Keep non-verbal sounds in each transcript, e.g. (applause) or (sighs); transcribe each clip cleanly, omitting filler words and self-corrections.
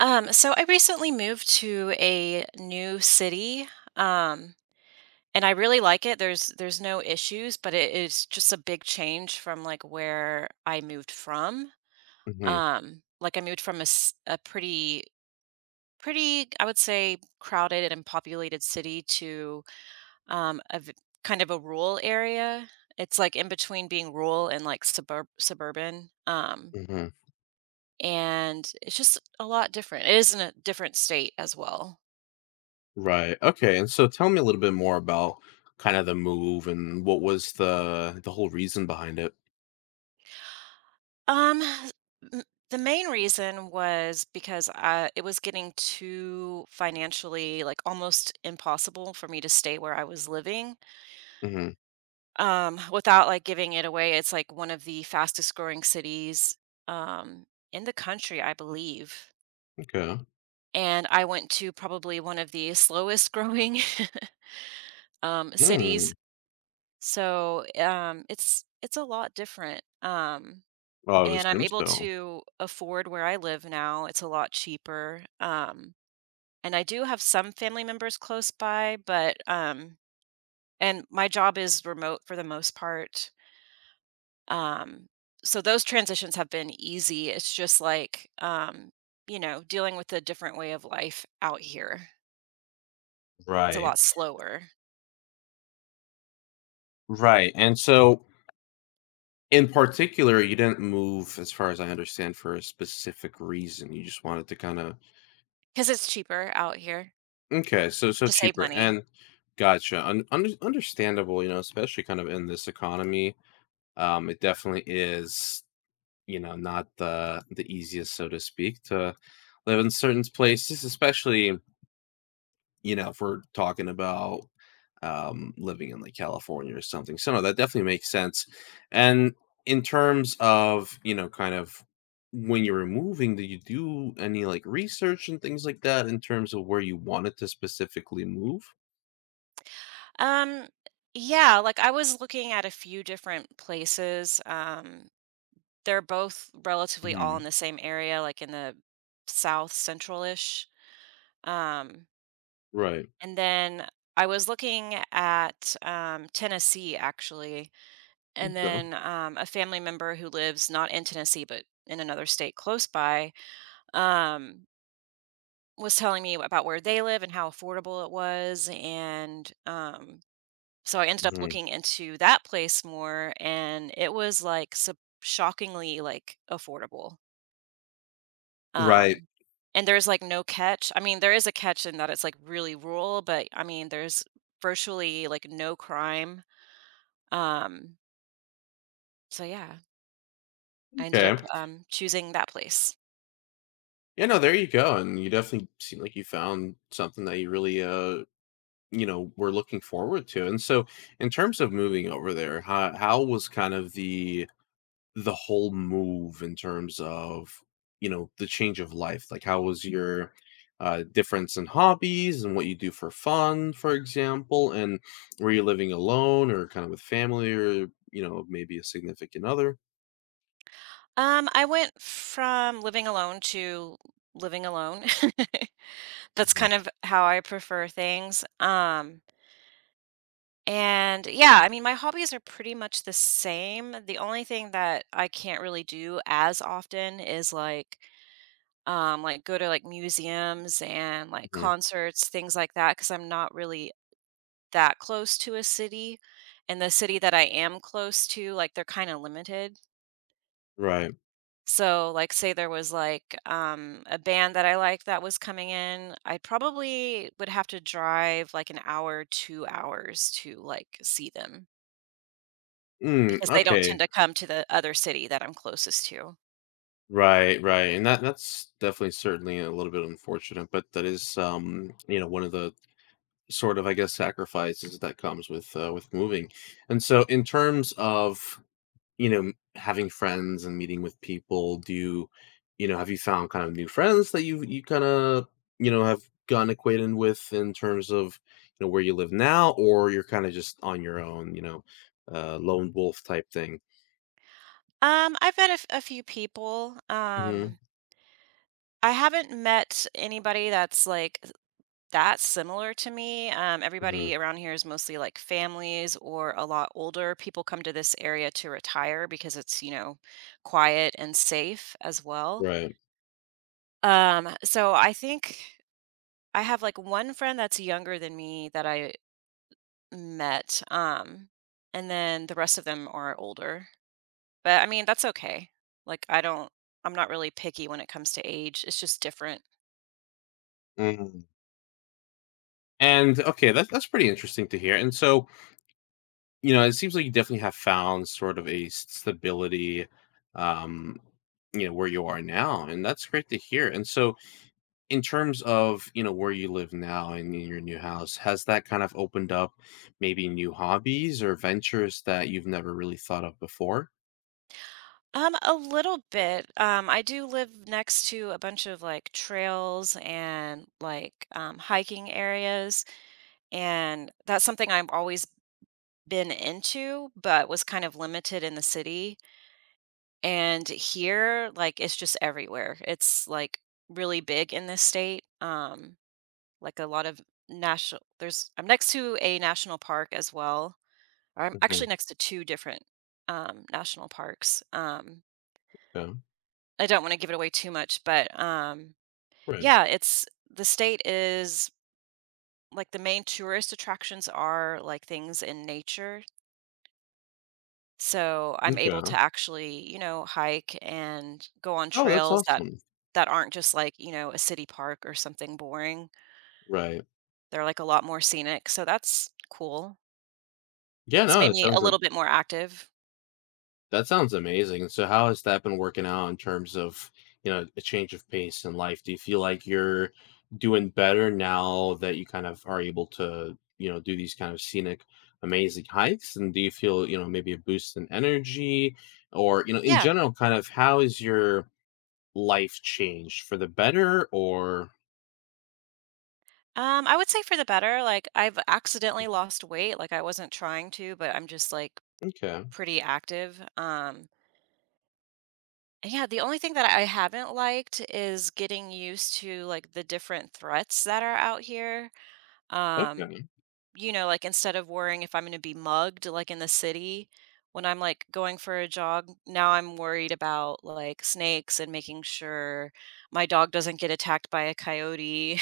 So I recently moved to a new city, um, and I really like it. There's no issues, but it is just a big change from like where I moved from. Hmm. Like I moved from a pretty I would say crowded and populated city to um, a v- kind of a rural area. It's like in between being rural and like suburban. Hmm. And it's just a lot different. It is in a different state as well. Right. Okay. And so tell me a little bit more about kind of the move and what was the whole reason behind it. Um, m- the main reason was because it was getting too financially, like almost impossible for me to stay where I was living. Hmm. Without like giving it away, it's like one of the fastest growing cities, um, in the country, I believe. Okay. And I went to probably one of the slowest growing, (laughs) cities. Mm. So, it's a lot different. Well, I would And I'm assume able so. to afford where I live now. It's a lot cheaper. And I do have some family members close by, but and my job is remote for the most part. Um, so those transitions have been easy. It's just like dealing with a different way of life out here. It's a Right. lot slower Right. And so in particular, you didn't move, as far as I understand, for a specific reason. You just wanted to kind of. because it's cheaper out here Okay. So to save cheaper money. and. Gotcha. Understandable. Especially kind of in this economy. It definitely is not the easiest, so to speak, to live in certain places, especially, if we're talking about living in like California or something. So no, that definitely makes sense. And in terms of, kind of when you were moving, did you do any like research and things like that in terms of where you wanted to specifically move? Um, yeah, like I was looking at a few different places. They're both relatively all in Mhm. the same area, like in the south central-ish. Um, Right. and then I was looking at Tennessee actually, and Okay. then a family member who lives not in Tennessee but in another state close by um, was telling me about where they live and how affordable it was, and so I ended up Mhm. looking into that place more, and it was like sup shockingly like affordable. Right. Um, and there's, like, no catch. I mean, there is a catch in that it's, like, really rural, but, I mean, there's virtually, like, no crime. Um, so yeah, I ended up, Okay. Choosing that place. Yeah, no, there you go. And you definitely seem like you found something that you really we're looking forward to. And so in terms of moving over there, how was kind of the whole move in terms of, the change of life? Like how was your difference in hobbies and what you do for fun, for example, and were you living alone or kind of with family or maybe a significant other? I went from living alone to living alone. (laughs) That's Mhm, kind of how I prefer things. And yeah, I mean, my hobbies are pretty much the same. The only thing that I can't really do as often is, like go to like museums and like mhm. concerts, things like that, because I'm not really that close to a city. And the city that I am close to, like they're kind of limited. Right. So, like, say there was like a band that I like that was coming in, I probably would have to drive like an hour, 2 hours to like see them Mm, because they don't okay. tend to come to the other city that I'm closest to. Right, right. And that's definitely certainly a little bit unfortunate, but that is one of the sort of I guess sacrifices that comes with moving. And so in terms of, having friends and meeting with people, do you, have you found kind of new friends that you kind of, have gotten acquainted with in terms of, where you live now or you're kind of just on your own, lone wolf type thing? I've met a few people. Mhm. I haven't met anybody that's like that's similar to me. Mhm. Everybody around here is mostly like families or a lot older. People come to this area to retire because it's, you know, quiet and safe as well. Right. So I think I have like one friend that's younger than me that I met. And then the rest of them are older. But I mean, that's okay. Like I don't, I'm not really picky when it comes to age. It's just different. Mm. And okay, that's pretty interesting to hear. And so it seems like you definitely have found sort of a stability, um, where you are now, and that's great to hear. And so, in terms of where you live now and in your new house, has that kind of opened up maybe new hobbies or ventures that you've never really thought of before? A little bit. I do live next to a bunch of like trails and like hiking areas, and that's something I've always been into, but was kind of limited in the city. And here, like, it's just everywhere. It's like really big in this state. Like, a lot of national there's I'm next to a national park as well, or I'm Hmm. actually next to 2 different, national parks. Yeah. I don't wanna give it away too much, but, Right. yeah, it's the state is like, the main tourist attractions are, like, things in nature, so I'm Okay. able to actually, you know, hike and go on Oh, that's trails that awesome. that aren't just, like, you know, a city park or something boring. Right. They're, like, a lot more scenic, so that's cool. Yeah. It's No, made it me a sounds. little bit more active. That sounds amazing. So how has that been working out in terms of, a change of pace in life? Do you feel like you're doing better now that you kind of are able to, do these kind of scenic, amazing hikes? And do you feel, maybe a boost in energy or, in Yeah. general, kind of how is your life changed for the better or. I would say for the better, like, I've accidentally lost weight, like, I wasn't trying to, but I'm just, like, Okay. pretty active. And yeah, the only thing that I haven't liked is getting used to, like, the different threats that are out here. Um, Okay. you know, like, instead of worrying if I'm gonna be mugged, like, in the city, when I'm, like, going for a jog, now I'm worried about, like, snakes and making sure my dog doesn't get attacked by a coyote.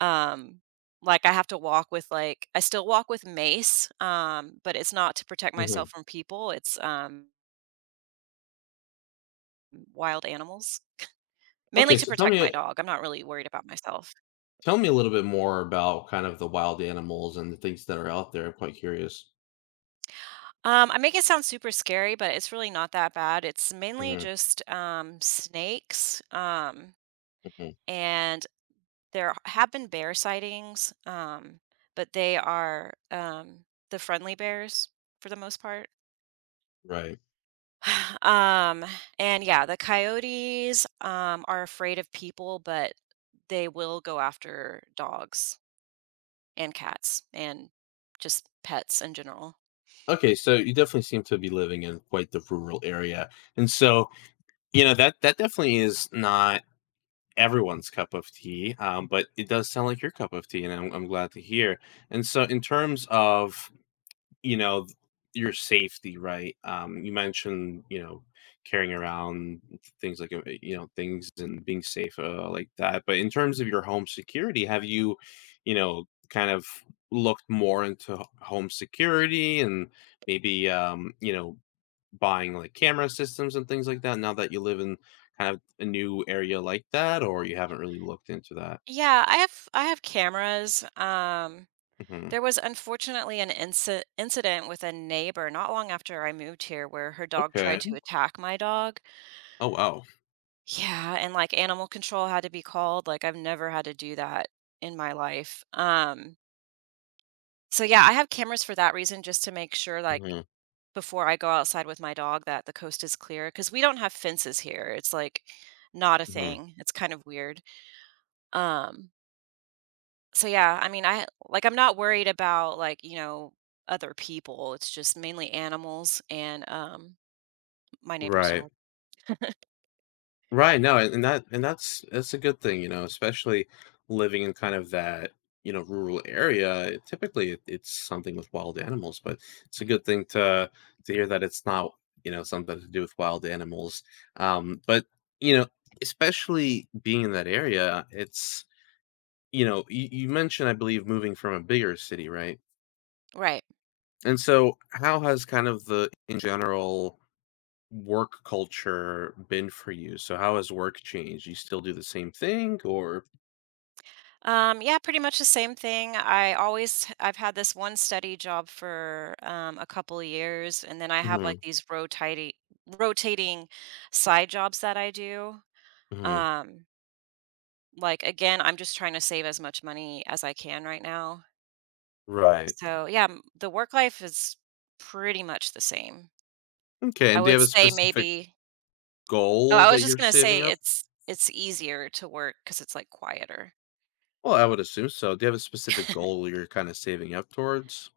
Um, like, I have to walk with, like I still walk with mace, but it's not to protect myself Hmm. from people, it's, wild animals. Mainly Okay, to so tell protect my me dog, I'm not really worried about myself. A little bit more about kind of the wild animals and the things that are out there. I'm quite curious. I make it sound super scary, but it's really not that bad. It's mainly Hmm. just, snakes, and there have been bear sightings, but they are, the friendly bears for the most part. Right. (sighs) Um, and yeah, the coyotes, are afraid of people, but they will go after dogs and cats and just pets in general. Okay, so you definitely seem to be living in quite the rural area. And so, that definitely is not everyone's cup of tea, but it does sound like your cup of tea, and I'm glad to hear. And so, in terms of you know, your safety, right? You mentioned, carrying around things like, things and being safe, like that. But in terms of your home security, have you, kind of looked more into home security and maybe, buying like camera systems and things like that now that you live in kind of a new area like that, or you haven't really looked into that? Yeah, I have cameras. Hmm. There was unfortunately an incident with a neighbor not long after I moved here where her dog tried Okay. to attack my dog. Oh, wow. Yeah, and like animal control had to be called. Like I've never had to do that in my life. So yeah, I have cameras for that reason just to make sure like Hmm. before I go outside with my dog that the coast is clear, because we don't have fences here, it's, like, not a Hmm. thing, it's kind of weird, um, so yeah, I mean, I'm not worried about, like, you know, other people, it's just mainly animals and, my neighbor's Right. dog. Right, no, and that's a good thing, especially living in kind of that, rural area. Typically, it's something with wild animals, but it's a good thing to hear that it's not, something to do with wild animals. But you know, especially being in that area, you you mentioned, I believe, moving from a bigger city, right? Right. And so, how has kind of the in general work culture been for you? So how has work changed? You still do the same thing or. Yeah, pretty much the same thing, I've had this one steady job for, a couple of years, and then I have, like, Mhm, these rotating side jobs that I do, mhm. um like, again, I'm just trying to save as much money as I can right now. Right. So, yeah, m the work life is pretty much the same. Okay, I and do you would have a say specific maybe. Oh, goal I was that just you're gonna say saving up? it's easier to work because it's, like, quieter. Well, I would assume so. Do you have a specific goal (laughs) you're kind of saving up towards?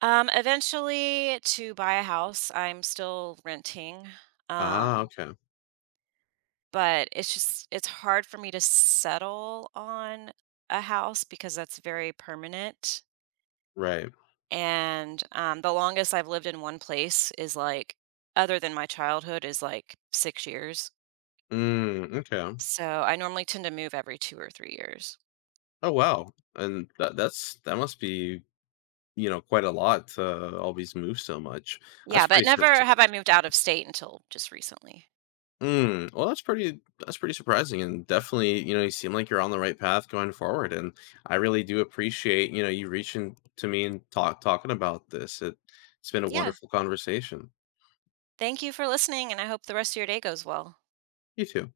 Eventually to buy a house, I'm still renting, Ah, um, okay. but it's hard for me to settle on a house because that's very permanent. Right. And, the longest I've lived in one place is, like, other than my childhood, is, like, 6 years. Mm, okay. So, I normally tend to move every 2 or 3 years. Oh, wow. And that must be, quite a lot to always move so much. That's Yeah, but pretty sus. never have I moved out of state until just recently. Mm, well, that's pretty surprising and definitely, you seem like you're on the right path going forward and I really do appreciate, you reaching to me and talking about this. It's been a Yeah. wonderful conversation. Thank you for listening, and I hope the rest of your day goes well. You too.